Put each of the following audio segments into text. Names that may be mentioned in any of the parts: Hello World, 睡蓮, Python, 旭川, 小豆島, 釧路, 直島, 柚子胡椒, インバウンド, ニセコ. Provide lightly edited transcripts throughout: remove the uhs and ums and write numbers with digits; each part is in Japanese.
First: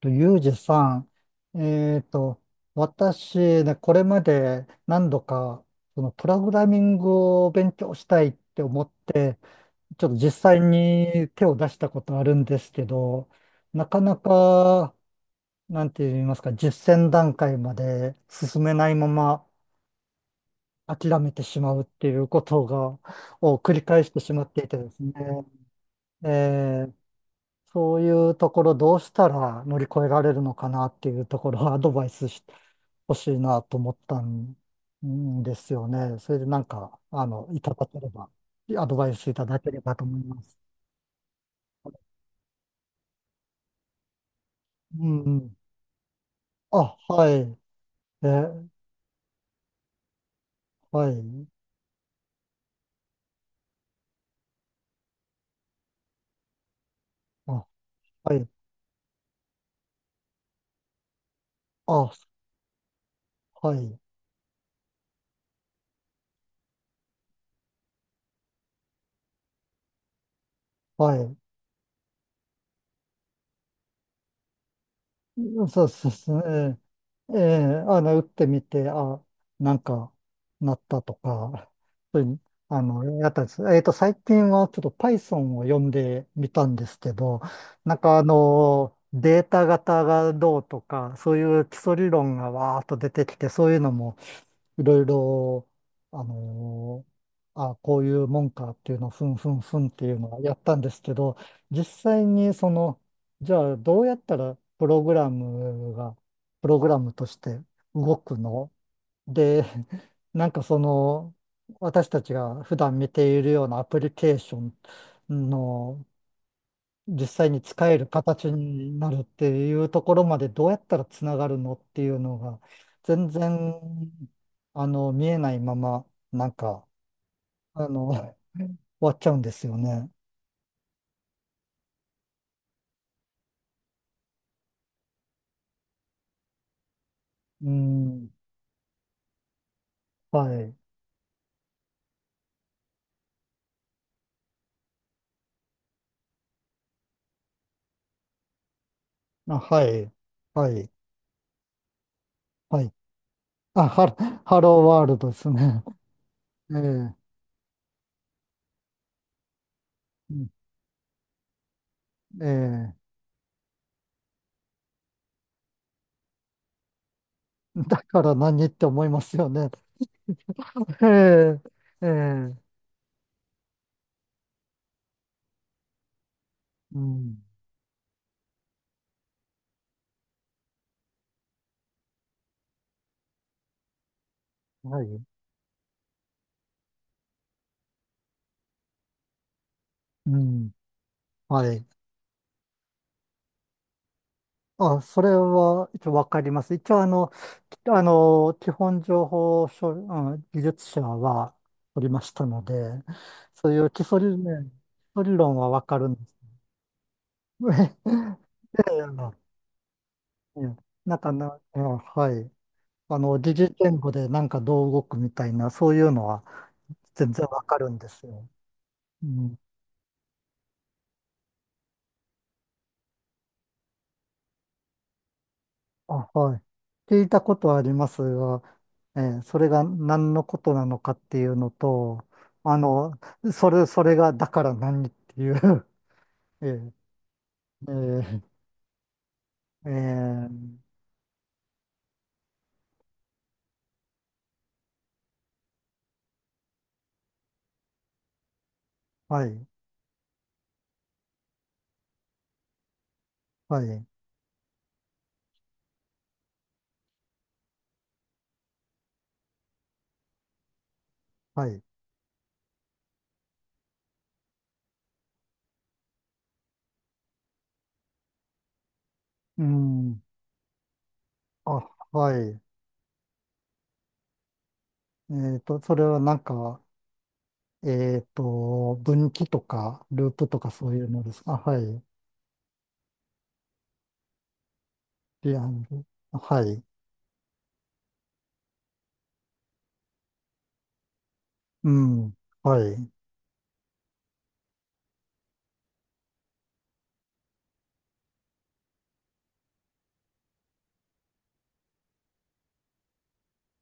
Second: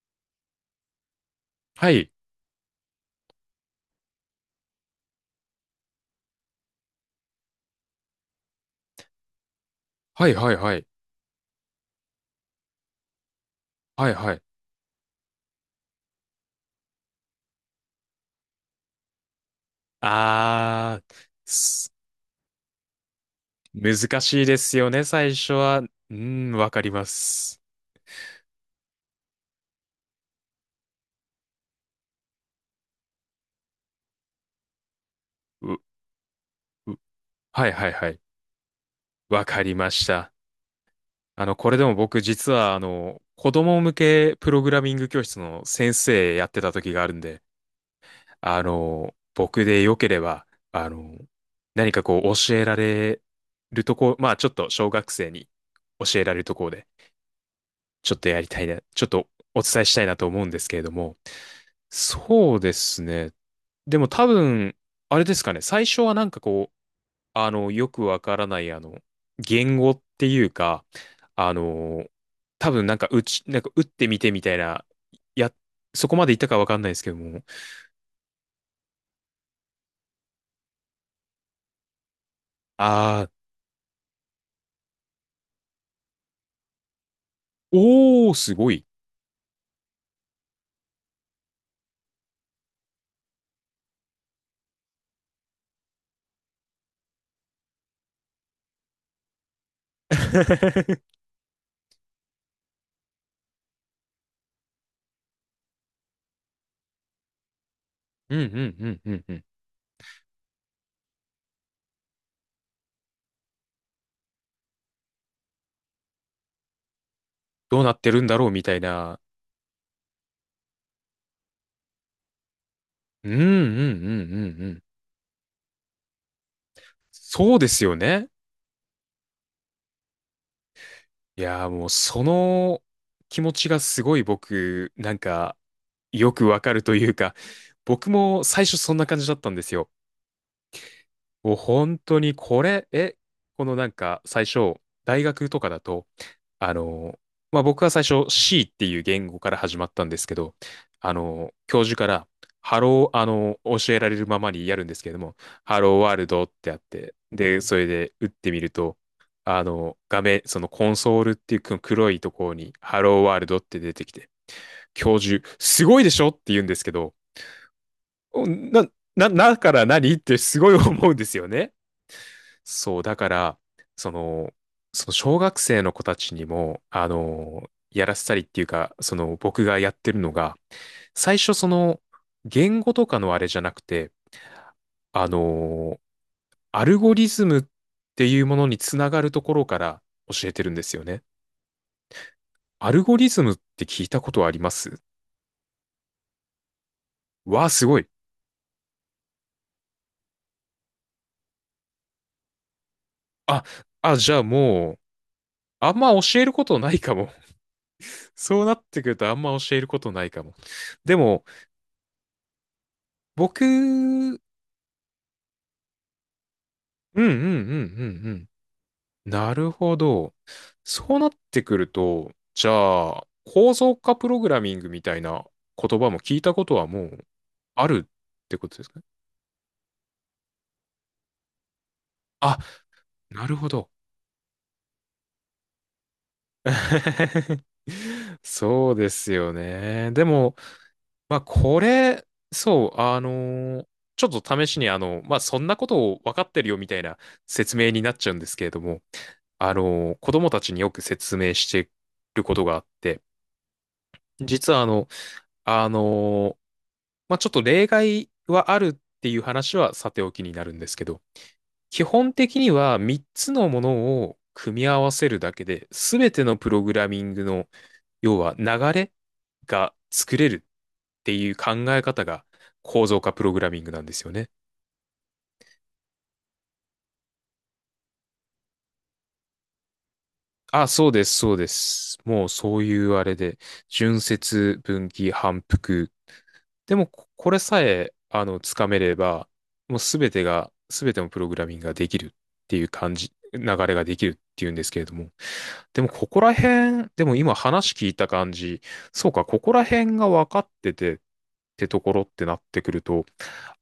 と、ユージさん、はい。私ね、これまで何度か、そのプログラミングを勉強したいって思って、ちょっとは実いはい際はい。に手を出したことあるんですけど、なかはいなはい。か、なんて言いますか、実践段階まで進めないままあー、諦めてしまうっすていうことが、を繰り返して難しましいっでていすてよですね、ね、最初は。うん、わかえります。そういうところどうしたら乗り越えられるのかなっていうところを アドバイスしてほしいなと思ったんですう、よね。それでなんう、か、いはたいだはいけれはい。ば、アドバイスいわただかけりれまばとし思いた。ます。これでも僕実は、子供向けプログラミンうグ教室ん。の先生やってた時あ、があるんはで、い。え、あの、僕でよければ、あはの、い。何かこう教えられるとこ、まあちょっと小学生に教えられるところで、あ、ちょっとはやりい。たいな、ちょっとお伝えしたいなと思うんですけれども、あ、そうですね。はでい。も多分、あれですかね、最初はなんかこう、よくわからない、言語っていうか、はい。あの、多分なんか打ち、なんか打ってみてみたいな、や、そうそそうこまでいそっう、たかわかんないですけどええ、も、打ってみて、あ、なんか、なったとか、そういう、あやったんです。最近はちょっと Python を読んでみたんですけど、ー、なんかおー、すごい。データ型がどうとか、そういう基礎理論がわーっと出てきて、そういうのもいろいろ、あのあ、こういうもんかっていうのをふんふんふんっていうのはやったんですけ ど、実際にじゃあ、どうやったらプログラムが、プログラムとして動うくんうのんうんうんうん。で、なんか私たちが普段見ているようなアプリケーションの実際にどう使なえっるてるんだろう形みたいになな。るっていうところまでどうやったらつながるのっていうのが、全うんうんうんうん然、うん。見えないまま、なんか、そうですよ終ね。わっちゃうんですよね。いやー、もうその気持ちがすごい僕なんかよくわかるというか、う僕ん、も最初そんな感じだったんですよ。はい。もう本当にこれえこのなんか最初、大学とかだと、あの、まあ、僕は最初 C っていう言語からあ、始はまったんい。ですけど、はい。あの、教授から、ハはい。ロー、あの、あ、教えられるままハにやローるんですワーけれルどドも、ですハね。ローワールドってえあっえ、て、で、それで打ってみると、あの、画う面、ん、そのコンソールっていうこの黒いところに、えハローワールドって出てきて、教授、すごいでしょって言うんですけど、え、だからお何っな、て思いまな、すよだね。から何ってすごい思うんですよえね。え、ええ、そう、だから、その、その小学生の子たちにも、うあん、の、やらせたりっていうか、その僕がやってるのが、最初その、言語とかのあれじゃなくて、はい、あの、アルゴリズムっていうものにつながるところからう教えてん、るんですよね。はい。アルゴリズムって聞いたことありまあ、す？それは一応わかります。一応わあ、きすごあい。の、基本情報処理、うん、技術者は取りましたので、あ、そういうじゃあもう、基礎理論はわあかんるまんです。教えることないかも。そうなえっえ、てくるとあんま教えることないかも。ええ、なでんかも、な、あ、はい。疑似言語で僕なんかどう動くみたいな、そういうのはうんうん全うん然わかるんうですんよ。ううん。なん。るほど。そうなってくると、じゃあ、構造化プログラミングみたいな言葉もあ、聞いたはい。ことはも聞ういたことはあありまるすってが、ことですかね？それが何のことなのかっていうのと、あ、あの、なるほど。それがだから何っていう えー えーそうですよえね。でも、ーまあ、これ、そう、あのー、ちょっと試しに、あの、まあ、そんなことを分かってるよみたいな説明になっちゃうんですけれども、はい、あのー、子供たちによく説明してることがあって、はい、実はあの、あのー、まあ、ちょっと例外はあるっていう話はさておきになるんですけど、はい。基本的には3つのものを組み合わせるだけで、すべてのプログラミングの、要は流れうがん。作れるっていう考あ、え方はがい。構造化プログラミングなんですよね。それはなんか、分岐とか、ループとかあ、そういそううのでです、すか？そうであ、はい。す。もうそういうあれで、順接、分岐、リ反アル。復、はい。でも、これさえ、あの、つかめれば、もうすべてが、すべてのプログラミングうができるっん。てはいうい。感じ、流れができるっていうんですけれども、でも、ここら辺、でも今話聞いた感じ、そうか、ここら辺が分かっててってところってなってくると、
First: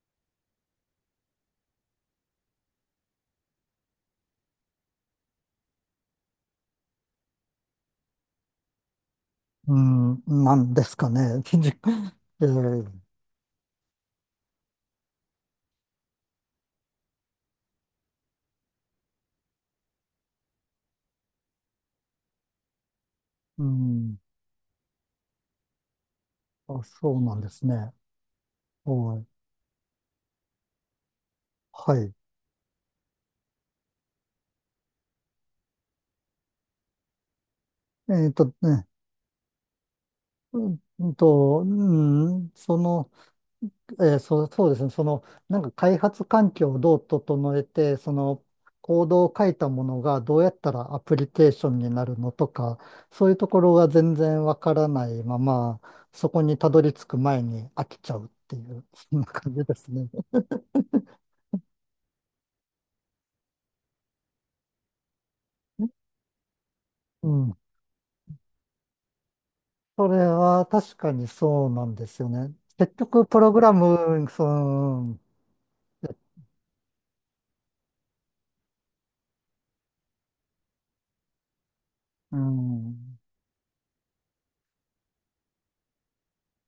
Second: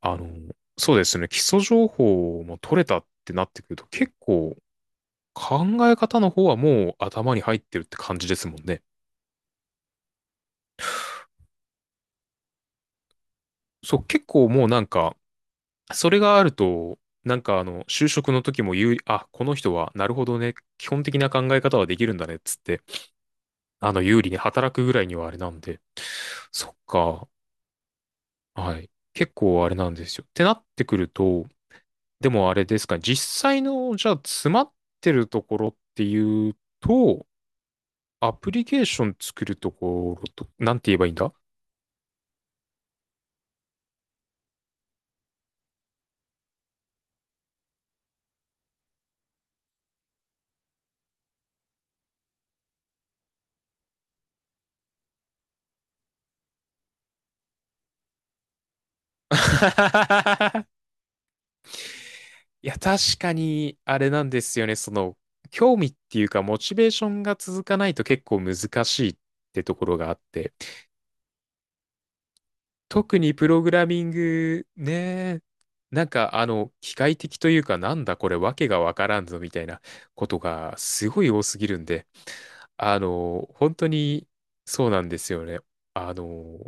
あの、そうですね、基礎情報も取れたってなってくると、結構、考え方の方はもう頭に入ってるって感じですもんね。うん。なんですかね。えー、そう、結構もうなんか、それがあると、なんかあの、就職の時も有利、あ、この人は、なるほどね、基本的な考え方はできるんだね、っつって、うあの、ん。有利に働くぐらいにはあれなんで、そっあ、そうか、なんですね。はい。はい。結構あれなんですよ。ってなってくると、はい。でもあれですか、実際の、じゃあ、詰まってるところっていうと、えアっプとリケーね。ション作るところと、うなんんて言えばういいんんだ。 と、うん、そう、そうですね。なんか開発環境をどう整えて、その、コードを書いたものがどうやったらアプリケーションになるのとか、そういうところが全然わからないまま、そこにたどり着く前に飽きちゃうっていう、そんな感じですね。いや、確かに、あれなんですよね。その、興味っ ていうか、モチベーションうがん。続かないと結構難しいってところそがあっれて、は確かにそうなんですよね。結特局、にププログログララミンム、そグ、の、ね、なんか、あの、機械的というか、なんだこれ、わけがわからんぞ、みたいなことがすごい多すぎるんで、うあん。の、本当に、そうなんですよね。あの、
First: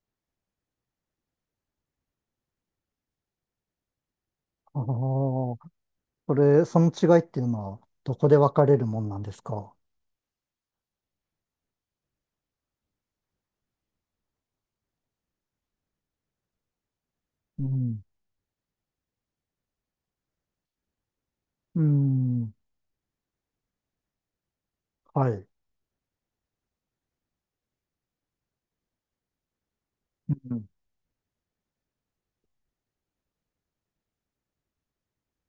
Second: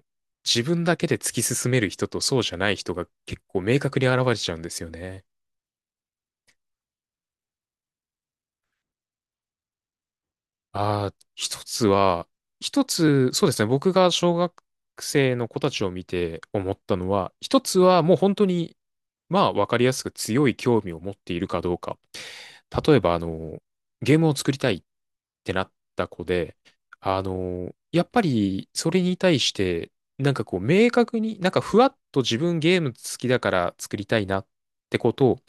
自分だけで突き進める人とそうじゃない人が結構明確に現れちゃうんであすあ、よね。これ、その違いっていうのは、どこで分かれるもんなんですか？ああ、一つ、そうですね、僕が小学生の子たちを見て思ったのは、一うつん。はもう本当に、まあ、わかりやすく強い興味を持っているかどううか。ん、例えば、あの、ゲームを作りたいっはい。てなった子で、あの、やっぱり、それに対して、なうんかこう、ん、明確に、なんかふわっと自分ゲーム好きだから作りたいなってことを、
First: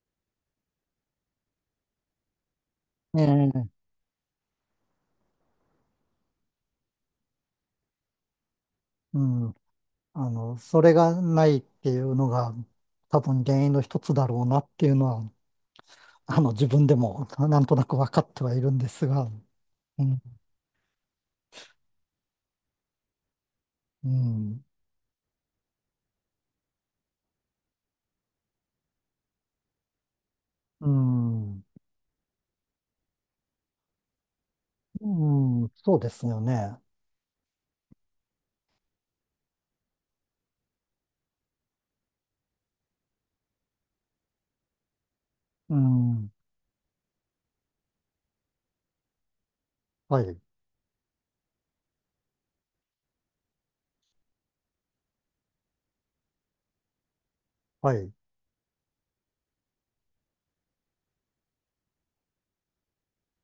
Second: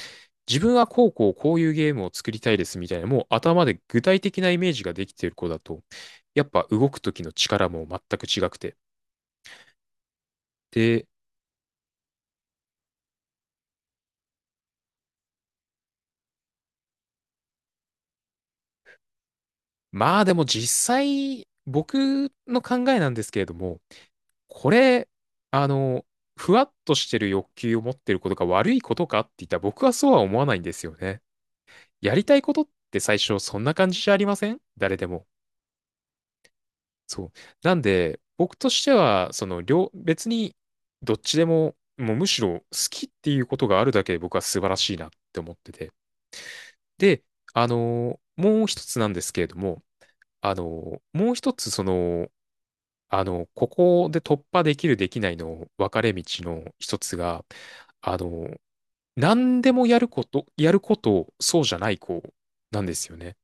自分はこうこうこういうゲームを作りたいですみたいな、えもうえ、頭で具体的なイメージができている子だと、やっぱ動く時の力も全く違くて。うん。それで、がないっていうのが多分原因の一つだろうなっていうのは、自分でもなんとなく分かってはいるんですが、うまん、あでも実際、僕の考えなんですけれども、うん、これ、あの、ふわっとしてる欲求を持ってることが悪いことかって言ったら僕はそうは思わないんですうよね。ん、やりたいことって最初そんな感じじゃありません誰でうも。ん、そうですよね。そう。なんで、僕としては、その両、別にどっちでも、もうむしろ好きっていうことがあるだけで僕は素晴らしいなって思ってうて。ん、で、あの、もう一つなんですけれども、はい、あの、もう一つその、あの、ここで突破できるできないの分かれ道の一つが、はい。あの、何でもやること、やることそうじゃない子なんですよね。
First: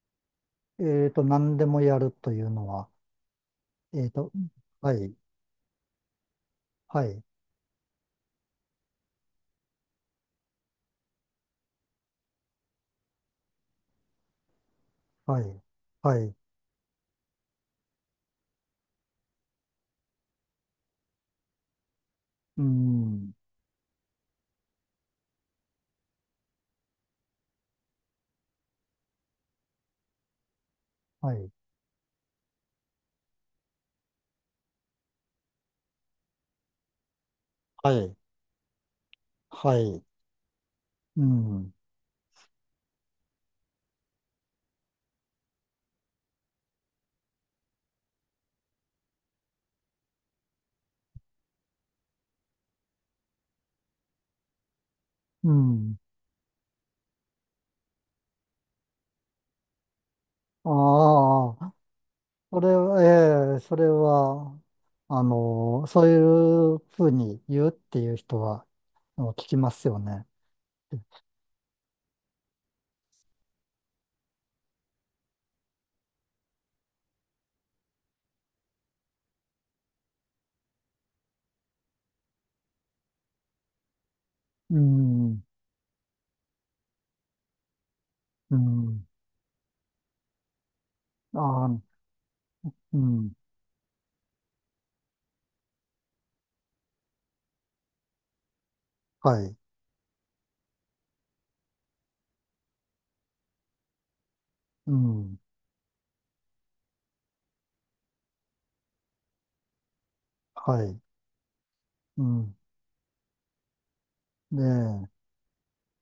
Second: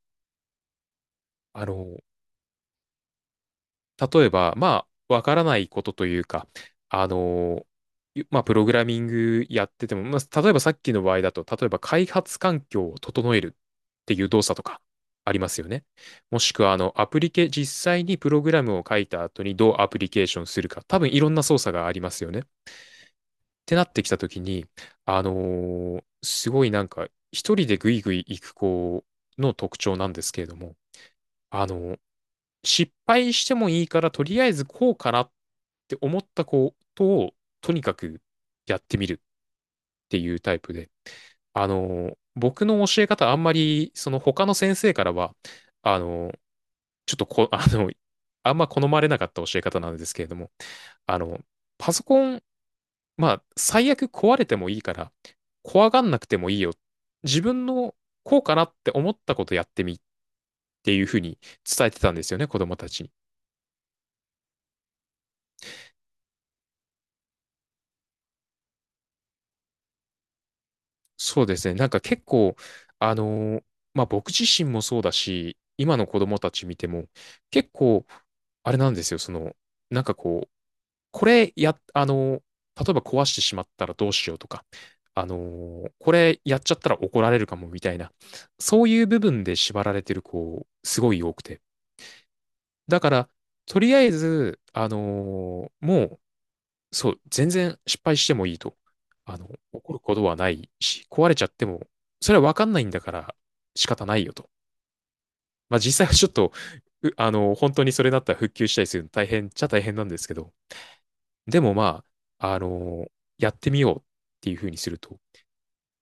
何あでもの、やるというのは、えっ例えと、ば、まはあ、い、わからないことというか、はあい、の、まあ、プログラミングやってても、まあ、例えばさっきの場合だと、例えば開発環境を整えるっていう動作とかありはますい、よね。はい、もしくは、あの、アプリケ、実際にプログラムを書いた後にどうアプリケーションするか、多分いろんな操作がありますよね。うん、てなってきたときに、あのー、すごいなんか、一人でぐいぐい行く子の特徴なんですけれども、はい、あのー、失敗してもいいから、とりあえずこうかなって思ったことを、とにはかい、くやってみるっはい、ていうタイプで、うあん、のー、僕の教え方、あんまり、その他の先生からは、あのー、ちょっとこ、あの、あんま好まれなかった教え方なんですけれども、あの、パソコン、まあ、最悪壊れてもいいから、う怖ん。がんなくてもいいよ。自分のこうかなって思ったことやってみっあていうふうにあ、伝えてたんですよね、子それ供たは、ちに。ええ、それは、そういうふうに言うっていう人は、聞きますよね。そうですね。なんか結構、あのー、まあ僕自身もそうだし、今の子供たち見ても、結構、あれなんですよ、その、なんかこう、これや、あのー、例えば壊してしまったらどうしようとか、うあのん、ー、これやっちゃったら怒られるかもみたいな、うそういん、う部分で縛られてる子、すごい多くて。ああ、うだから、ん、とりあえず、あのーもう、そう、全然失敗してもいいと。あはの、い、怒ることはないし、壊れちゃっても、それはわかんないんだから仕方ないよと。うん、まあ実際はちょっと、あの、本当にそれだったら復旧したりするの大変っちゃ大変なんですけど、はい、でもまうあ、ん、あのー、やってみようっていうねふうにすると、え、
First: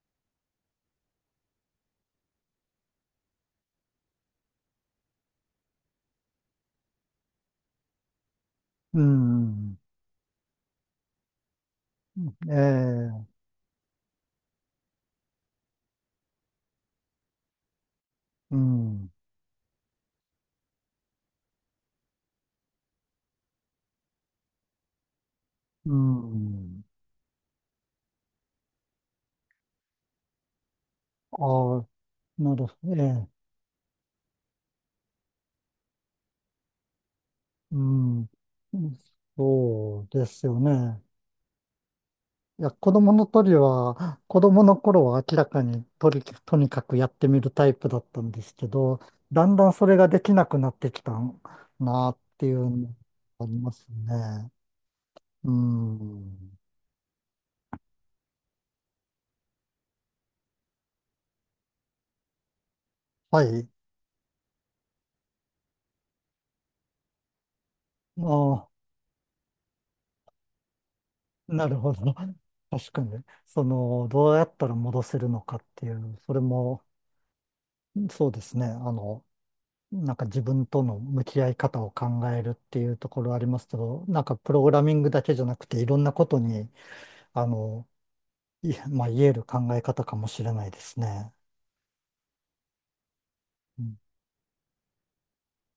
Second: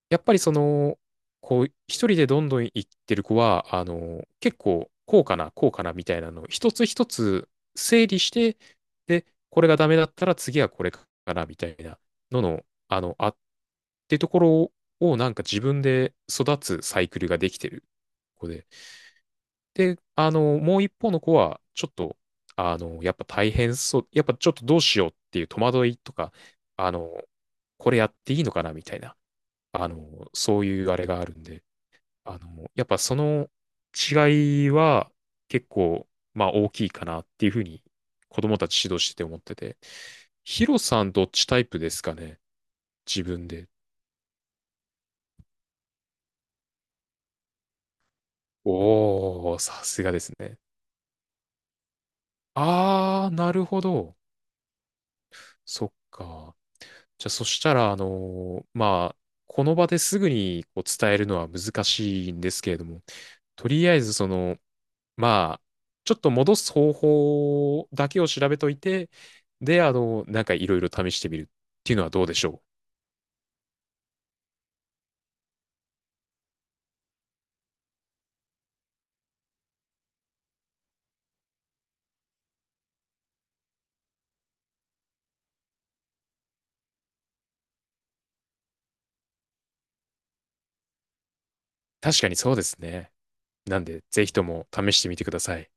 やっぱりその、こう、一人でどんどん行ってる子は、あの、結構、こうかな、こうかなみたいなのを一つ一つ整理して、うで、これがん、ダメだったら次はこれかなみたいなのえの、え、てところをなんか自分で育つサイクルができてる子うで。ん、で、あの、もう一方の子は、ちょっと、あの、やっぱ大変そう、やっぱちょっとどうしようっていう戸惑ういとか、ん、あの、これやっていいのかなみたいな、あの、そういうあれがあるんで、ああ、あなるの、ほやっど、えぱそえ、の違いは結構、まあ大きいかなっていうふううにん、子供たち指導してて思ってて。そうですよヒロね。さんどっちタイプですかね？いや、自分で。子供の頃は明らかにとにかくやってみるタイプだったんですけど、だおんー、だんさそれすががでできすなね。くなってきたなっていうのがあー、あなりるまほすど。ね。うそっか。ん。じゃあそしたら、あのー、まあ、この場ですぐにこう伝えるのは難しいんですけれども、はとい。りあえずその、まあ、ちょっと戻す方法だけを調べああ、といて、で、あの、なんかいろいろ試してみるっなるほていうのはど。どうでしょう。確かに。その、どうやったら戻せるのかっていう、それも、そうですね。なんか自分との向き合い方を考えるっていうところありますけど、なんかプログラミングだけじゃなくて、いろんなことに、あの、いや、まあ、言える考え方かもしれないですね。確かにそうですね。なうんん。で、ぜひとも試してみてください。